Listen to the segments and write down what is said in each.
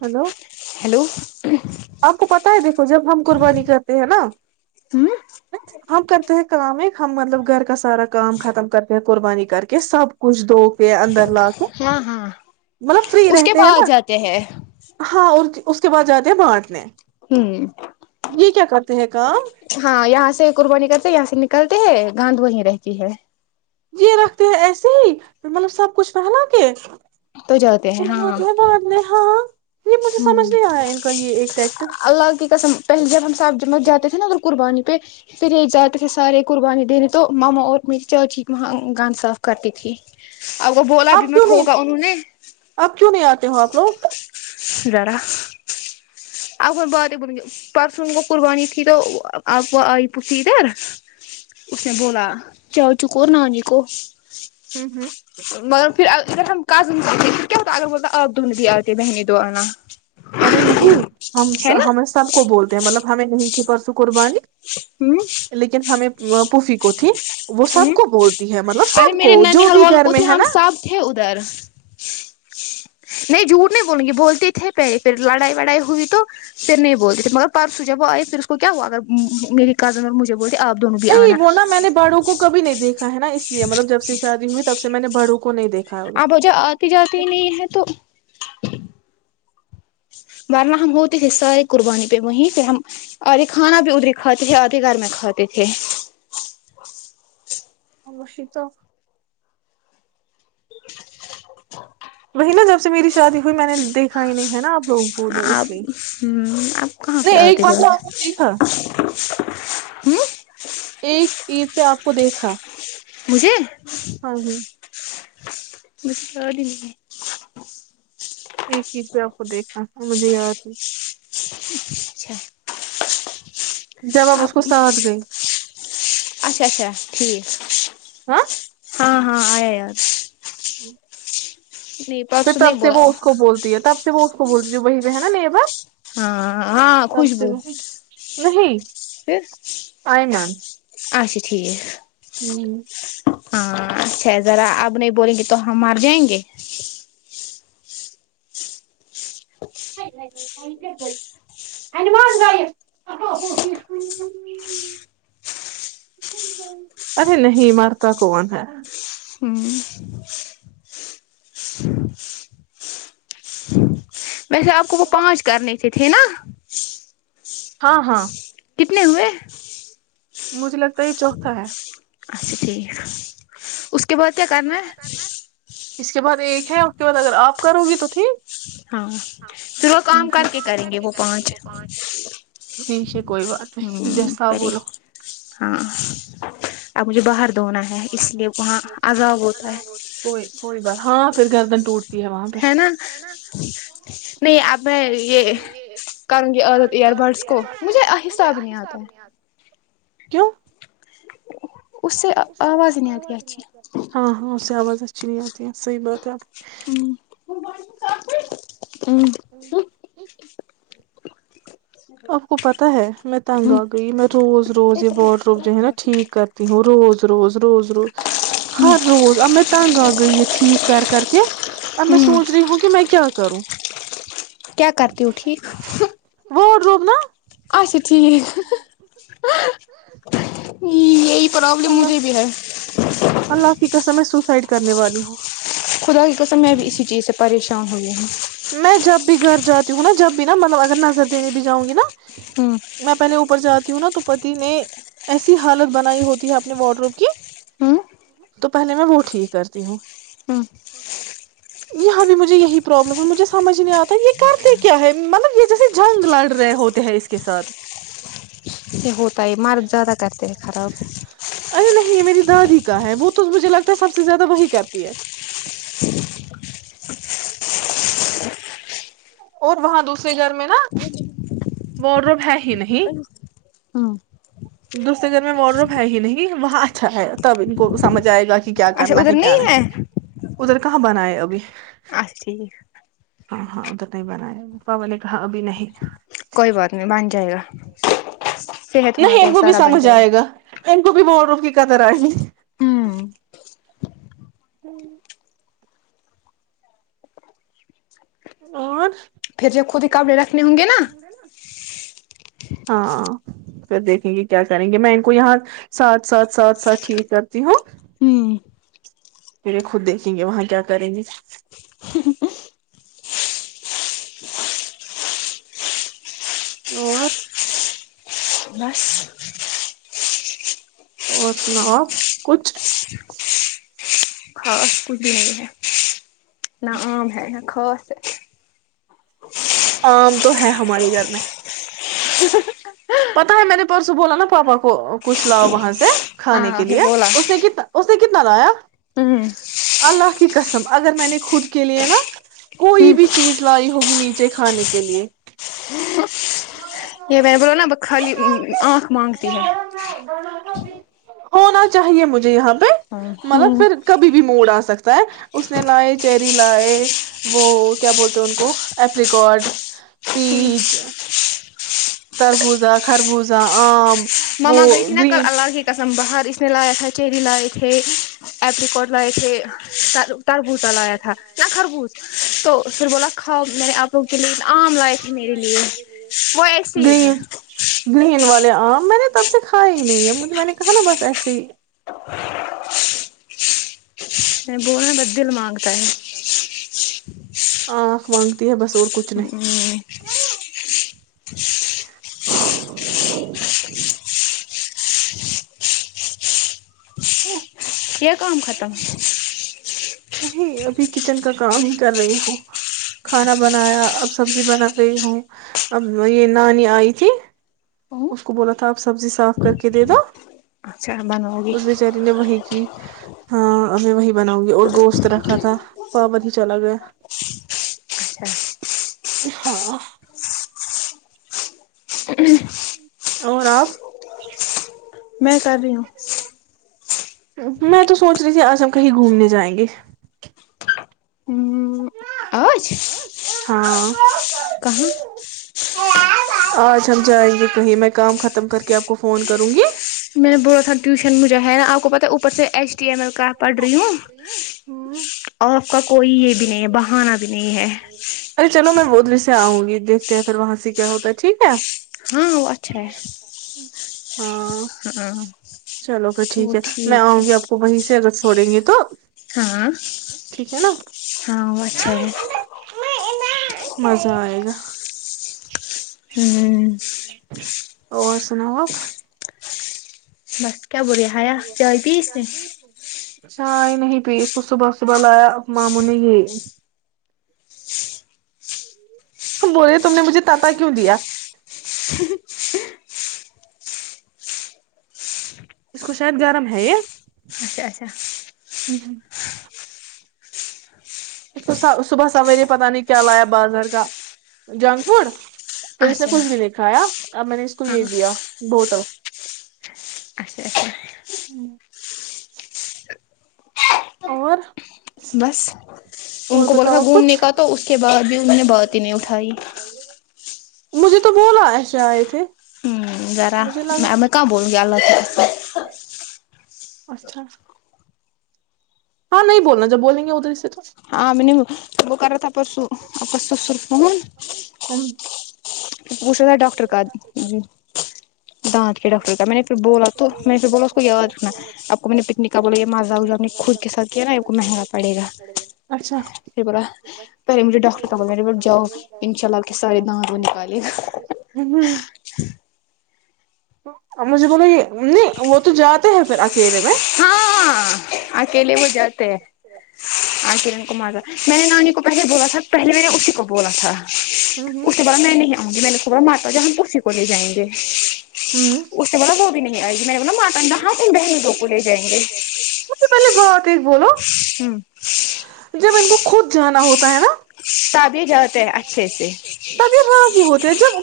hello hello آپ کو پتا ہے دیکھو جب ہم قربانی کرتے ہیں نا ہوں ہم کرتے ہیں کام ایک ہم مطلب گھر کا سارا کام ختم کر کے قربانی کر کے سب کچھ دھو پ اندر لا کے ہاں ہاں مطلب فری اس کے رہتے ہیں بعد نا جاتے ہیں ہاں اور اس کے بعد جاتے ہیں بانھ اپ ہ ہیں کام ہاں یہاں سے قربانی کرتے یہاں سے کرلتے ہے گاند وہیں رہتی ہے یہ رکھتے ہیں ایسے ہی مطلب سب کچھ رہلا کے تو بان ہاں یہ مجھے ہ سمجھ نہیں آیا ان کا یہ ایک ٹیکٹر اللہ کی قسم پہلے جب ہم صاحبت جاتے تھے نا ا قربانی پہ پھر یہ جاتے تھے سارے قربانی دینے تو ماما اور میری چاچی وہاں گان صاف کرتی تھی اور وہ بولاب آپ کیوں میںت نہیں ہوگا انہوں نے آپ کیوں نہیں آتے ہو آپ لوگ ذرا اب باتیں بول پرسوں ان کو قربانی تھی تو اب وہ آئی پوی ادھر اس نے بولا چا چوک نانی کو ہ ہ مگر پھر اگر ہم کزنس آتے پھر کیا ہوتا ہے اگر بولتا آپ د نہیں بھی آتے بہنت دو آنا ارے نہیں ہم ہے نا ہمیں سب کو بولتے ہیں مطلب ہمیں نہیں کیا کرسو کرربانی لیکن ہمیں پوفی کوتھی وہ سب کو بولتی ہے مطلب ارے سب کو میرے جو ننیحال بھی والوں گھر کو تھے میں ہے ہم نا سب تھے ادھر نہیں جھوٹ نہیں بولوں گی بولتے تھے پہلے پھر لڑائی وڑائی ہوئی تو پھر نہیں بولتی تھے مگر پرسوں جب وہ آئے پھر اس کو کیا ہوا اگر میری کزن اور مجھے بول تو آپ دونوں بھی آنا کب نہیں دیکھا ہے نا اس لیے مطلب جب سے شادی ہو تب سے میں نے بڑوں کو نہیں دیکا اب وجہ آتی جاتی نہیں ہے تو السلام علیکم محترم بارماہ ہم ہوتے تھے ساری قربانی پہ وہیں پھر ہم آدے کھانا بھی ادری کھاتے تھے آھے گھر میں کھاتے تھے مش تو وہی نا جب سے میری شادی ہوئی میں نے دیکھا ہی نہیں ہے نا آپ لوگ ب اس لیے آپ ہ آپ کہاں پ نہیں آتے ایک بار جا ہوں تو آپ کو دیکھا ایک عید پہ آپ کو دیکھا بھے ہاں ہاں بس س د ایک ہییز میں آپ کو دیکھا تھا مجھے یاد ہے اچھا جباب آپ اس کو ساتھ گئی اچھا اچھا ٹھیک ہ ہاں ہاں آیا یار ہی پھر تب نہیں سے بولا وہ اس کو بولتی ہے تب سے وہ بولی وہہ پے ہے نا نہیںا ہاں ہاں خوشبو نہیں ا نہیں ن اچھا ٹھیک ہاں اچھا ہے ذرا اب نہیں بولیں گے تو ہم مار جائیں گے ارے نہیںمرتا کون ہے ہوں ویسے آپ کو وہ پانچ کرنے تھے تھے نا ہاں ہاں کتنے ہوئے مجھے لگتا یہ چوتھا ہے اچھا ٹھیک ا [unintelligible] کے بعد کیا کرنا ہے اس کے بعد ایک ہے اس کے بعد اگر آپ کرو گی تو ٹھیک ہاں توھر وہ کام کر کے کریں گے وہ پانچ جی س [unintelligible] ہوں پری ہاں [unintelligible] آ مجھے بر [unintelligible] اں م ہوتا ہے کو کوئی بات ہاں پھر گردن ٹوٹ [unintelligible] ہے نا نہیں اب میں یہ کروں گی ایئر بڈس کو مجھے حصہ بھی نہیں آتا ہے کیوں [unintelligible] اس سے آواز ہی نہیں آتی اچھی ہاں ہاں اسی آواز [unintelligible] آ صحیح بات آپ ہوں [unintelligible] ہ [inaudible] آپ کو پتہ ہے میں تنگ آ گئی میں روز روز یہ واڈ روم جو ہے نا ٹھیک کرتی ہوں روز روز روز روز ہر روز اب میں تنگ آ گئی یہ ٹھیک کر کر کے اب میں سوچ رہی ہوں کہ میں کیا کروں کیا کرتی ہو ٹھیک [unintelligible] ووٹ روپ نا [unintelligible] آ [unintelligible] ٹھیک [unintelligible] یہی پرابلم اللہ مجھے بھی ہے اللہ کی قسم میں سوسائڈ کرنے والی ہوں خدا کی قسم میں بھی اسی چیز سے پریشان ہوئی میں جب بھی گھر جاتی ہوں نا جب نا مطلب اگر نظر دینے بھی جاؤ گی نا ہوں میں پہلے ا [unintelligible] جاتی ہوں نا تو پتی نے ایسی حالت بنائی ہوتی ہے اپنے وارڈروم کی ہوں تو پہلے میں وہ ٹھیک کرتی ہوں ہوں یہاں بھی مجھے یہی پرابلم ہے مجھے سمجھ نہیں آتا یہ کرتے کیا ہے مطلب یہ جیسے جنگ لڑ رہے ہوتے ہیں اس کے ساتھ یہ ہوتا ہے مارک زیادہ کرتے ہیں خراب ارے [unintelligible] یہ میری دادی کا ہے وہ تو مجھے لگتا ہے سب سے زیادہ وہی کرتی ہے اور وہاں دوسرے گھر میں نا و روم ہے ہی نہیں ہوں دوسرے گھر میں وار رووم ہے ہی نہیں وہاں اچھا ہے تب ان کو سمجھ آئے گا کہ کیا اچھا کرنا ادھر کیا نہیں ہے [unintelligible] ادھر کہاں بناائے ابھی بس ٹھیک ہاں ہاں اب تک نہیں بنایا بابا نے کہا ابھی نہیں کوئی بات نہیں بان جائے گا صحت ہونا نہیں ان چاہیے کو بھی سارا بن سمجھ جائے آئے گا ان کو بھی ورڈروب کی قدر آئے ہوں اور پھر جب خود ہی کپڑے رکھنے ہوں گے نا ہاں پھر دیکھیں گے کیا کریں گے میں ان کو یہاں ساتھ ساتھ ساتھ ساتھ ٹھیک کرتی ہوں پھر یہ خود دیکھیں گے وہاں کیا کریں گے اور بس تو اور سناؤ آپ کچھ خاص کچھ بھی نہیں ہے [inaudible] [unintelligible] آم تو ہے ہمارے گھر میں پتا ہے میرے پرسوں بولا نا پاپا کو کچھ لاؤ وہاں سے کھانے ہاں کے آپ نے لیے بولا اس نے ک اس کتنا لایا ہوں اللہ کی قسم اگر میں نے خود کے لیے نا کوئی ہوں بھی چیز لائی ہوگی نیچے کھانے کے لیے یہ میں نے بلاو نا ب خالی آنکھ مانگتی ہے ہونا چاہیے مجھے یہاں ہاں مطلب پھر کبھی بھی موڈ آ سکتا اس نے لائے چیری لائے وہ کیا بولتے ہیں ان کو ایپریکارڈ پیچ تربوزہ خربوزہ آم وہ ماما گئی تھی نہا کل گرین اللہ کی قسم باہر اس میں لایا تھا چیری لائے تھے ایپریکٹ لائے تھے تربوتا لایا تھا نہ خربوس تو پھر بولا کھاؤ میرے آپ لو کے لیے آم لائے تھے میرے لیے وہ ایسے ہی ہے آ میں نے تب سے کھا ہی نہیں ہے مجھے میں نے کہا نا بس ایسے ہی بولنے بدے ل م مانگتا ہے آکھ مانگتی ہے بس اور کچھ نہیں [unintelligible] [inaudible] [inaudible] یہ کام ختم ہے نہیں ابھی کچن کا کام ہی کر رہی ہوں کھانا بنایا اب سبزی بنا رہی ہوں اب یہ نانی آئی تھی اس کو بولا تھا آپ سبزی صاف کر کے دے دو اچھا بنؤ گی جی ہاں ا وہی بناؤں گی اور گوشت رکھا تھا پاپند ہی چلا گیا اچھا ہاں اور آپ میں کر رہی ہوں میں تو سوچ رہی تھی آج ہم کہیں گھومنے جائیں گے ہوں آج ہاں کہاں آج ہم جائیں گے کہیں میں کام ختم کر کے آپ کو فون کروں گی میں نے بولا تھا ٹیوشن مجھے ہے نا آپ کو پتا ہے اوپر سے H S T M A کا پڑھ رہی ہوں اور آ کا کوئی یہ بھی نہیں ہے بہانا بھی نہیں ہے ارے چلو میں بودریے سے آؤں گی دیکھتے ہیں پھر وہاں سے کیا ہوتا ہے ٹھیک ہے ہاں وہ اچھا ہے ملتا ٹیک ہاں ہاں چلو پھر ٹھیک وہ ہے میں ہے آؤں گی آپ کو وہیں سے چھوڑیں گے تو ہاں ٹھیک ہے نا ہاں اچھا ہے مزہ آئے گا ہوں اور سناؤ بس کیا بوولیا ہایا جئی ت اس نے اچھا ہی نہیں پ اس کو صبح صبح لایا ا ماموں نے یہ ہم بول رہے تم نے مجھے تتا کیوں دیا اس کو شاید گرم ہے یہ اچھا اچھا اس کو صبح سویرے پت نہیں کیا لایا بازار کا جنک فوڈ پھر اس نے اچھا کچھ بھی لکھایا اب میں نے اس کو ہاں یہ دیا بوتل اچھا اچھا ہ اور [unintelligible] بس ان اور کو بولا بتاؤ تھا آپ کچھ گھومنے کا تو اس کے بعد بھی انہوں نے بات ہی نہیں اٹھائی مجھے تو بولا ایسے آئے تھے ہوں ذرا مجھے میں میں کہاں بولوں گی اللہ کی لگایا قسم اچھا ہاں نہیں بولنا جب بولیں گے ادھر سے تو آ میںب کرار تپسپسسر فون ہم پ پوچھا تھا ڈاکٹر کا ج دانت کے ڈاکٹر کاا میں نے پھر بولا تو میں نے پھر بولا اس کو یاد رکھنا آپ کو میں نے پکنک کا بولا یہ مزہ اپ نے خود کے ساتھ کیا نا آپ کو مہنگا پڑے گا اچھا پھر بولا پہلے مجھے ڈاکٹر کا بولا میرے ب جا انشاء اللہ کے سارے دانت و نکال ہ ہوں [unintelligible] مجھے بولو یہ نہیں وہ تو جاتے ہیں پھر س رہے میں آ کے لیے وہو جتے آ کرن کمار میں نے نانی کو پہلے بولا تھا پہلے میں نے اسی کو بولا تھا اس کے ہ بولا میں نہیں آؤںی میں نے اس بو ماتا جی ہم اسسی کو لے جائیں گے ہ اس سے بولا وہ بھی نہیں آئے گی م میں نے بولا ماتا ہاں تم رہنے دو کو لے جائیں گے اس سے پہلے بات ایک بولو ہمم جب ان کو خود جانا ہوتا ہے نا [unintelligible] ت تبگر رضی ہوتی [unintelligible] جب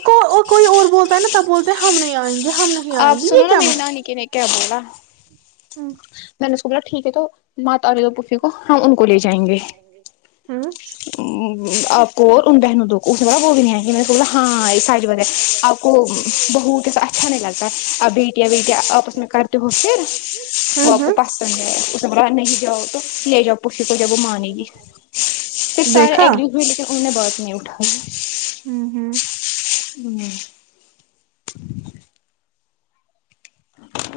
کوئی اور بولتا ہے نا تب بولتے ہیں ہم نہیں آئیں گے [unintelligible] آئیں آپ گے سنو یہ نا کیا میری مسئلہ نانی کے نے کیا بولا [unintelligible] میں نے سوچا ٹھیک ہے تو ماں تاری تو پی ہم ان کو لے جائیں گے ہ [unintelligible] آپ [inaudible] کو اور ان بہنوں دو کو اس بڑا وہ بھی نہیں آ گ ہاں سائڈ آ کو بہت ایسا اچھا نہیں لگا [unintelligible] ا بیٹیا بیٹیا آپس میں کرتے ہو پھر وہ آپ کو ہ پسند ہے اس نہیں جاؤ تو لے جاؤ پفی کو جب وہ مانے گی پھر سارے دیکھا ایگری ہوئے ل [unintelligible] میں نے بات نہیں اٹھائی [inaudible] ہوں ہوں [inaudible] ہ [unintelligible] [inaudible]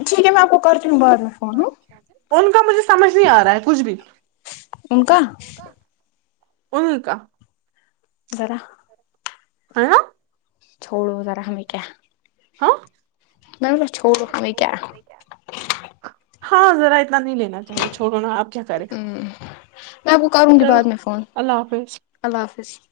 ٹھیک ہے میں آپ کو کر [unintelligible] ان کا مجھے سمجھ نہیں آ رہا ہے کچھ بھی انن کا [inaudible] ان کا [inaudible] برا [inaudible] ہ [inaudible] چھوڑو ذرا ہمیں کیا [unintelligible] ہاں [inaudible] میں ب چھوڑ ہ میں کیا [unintelligible] ہاںر آ [inaudible] ہ میں آپ کو کروں گی چلو بعد میں فون اللہ حافظ اللہ حافظ [unintelligible]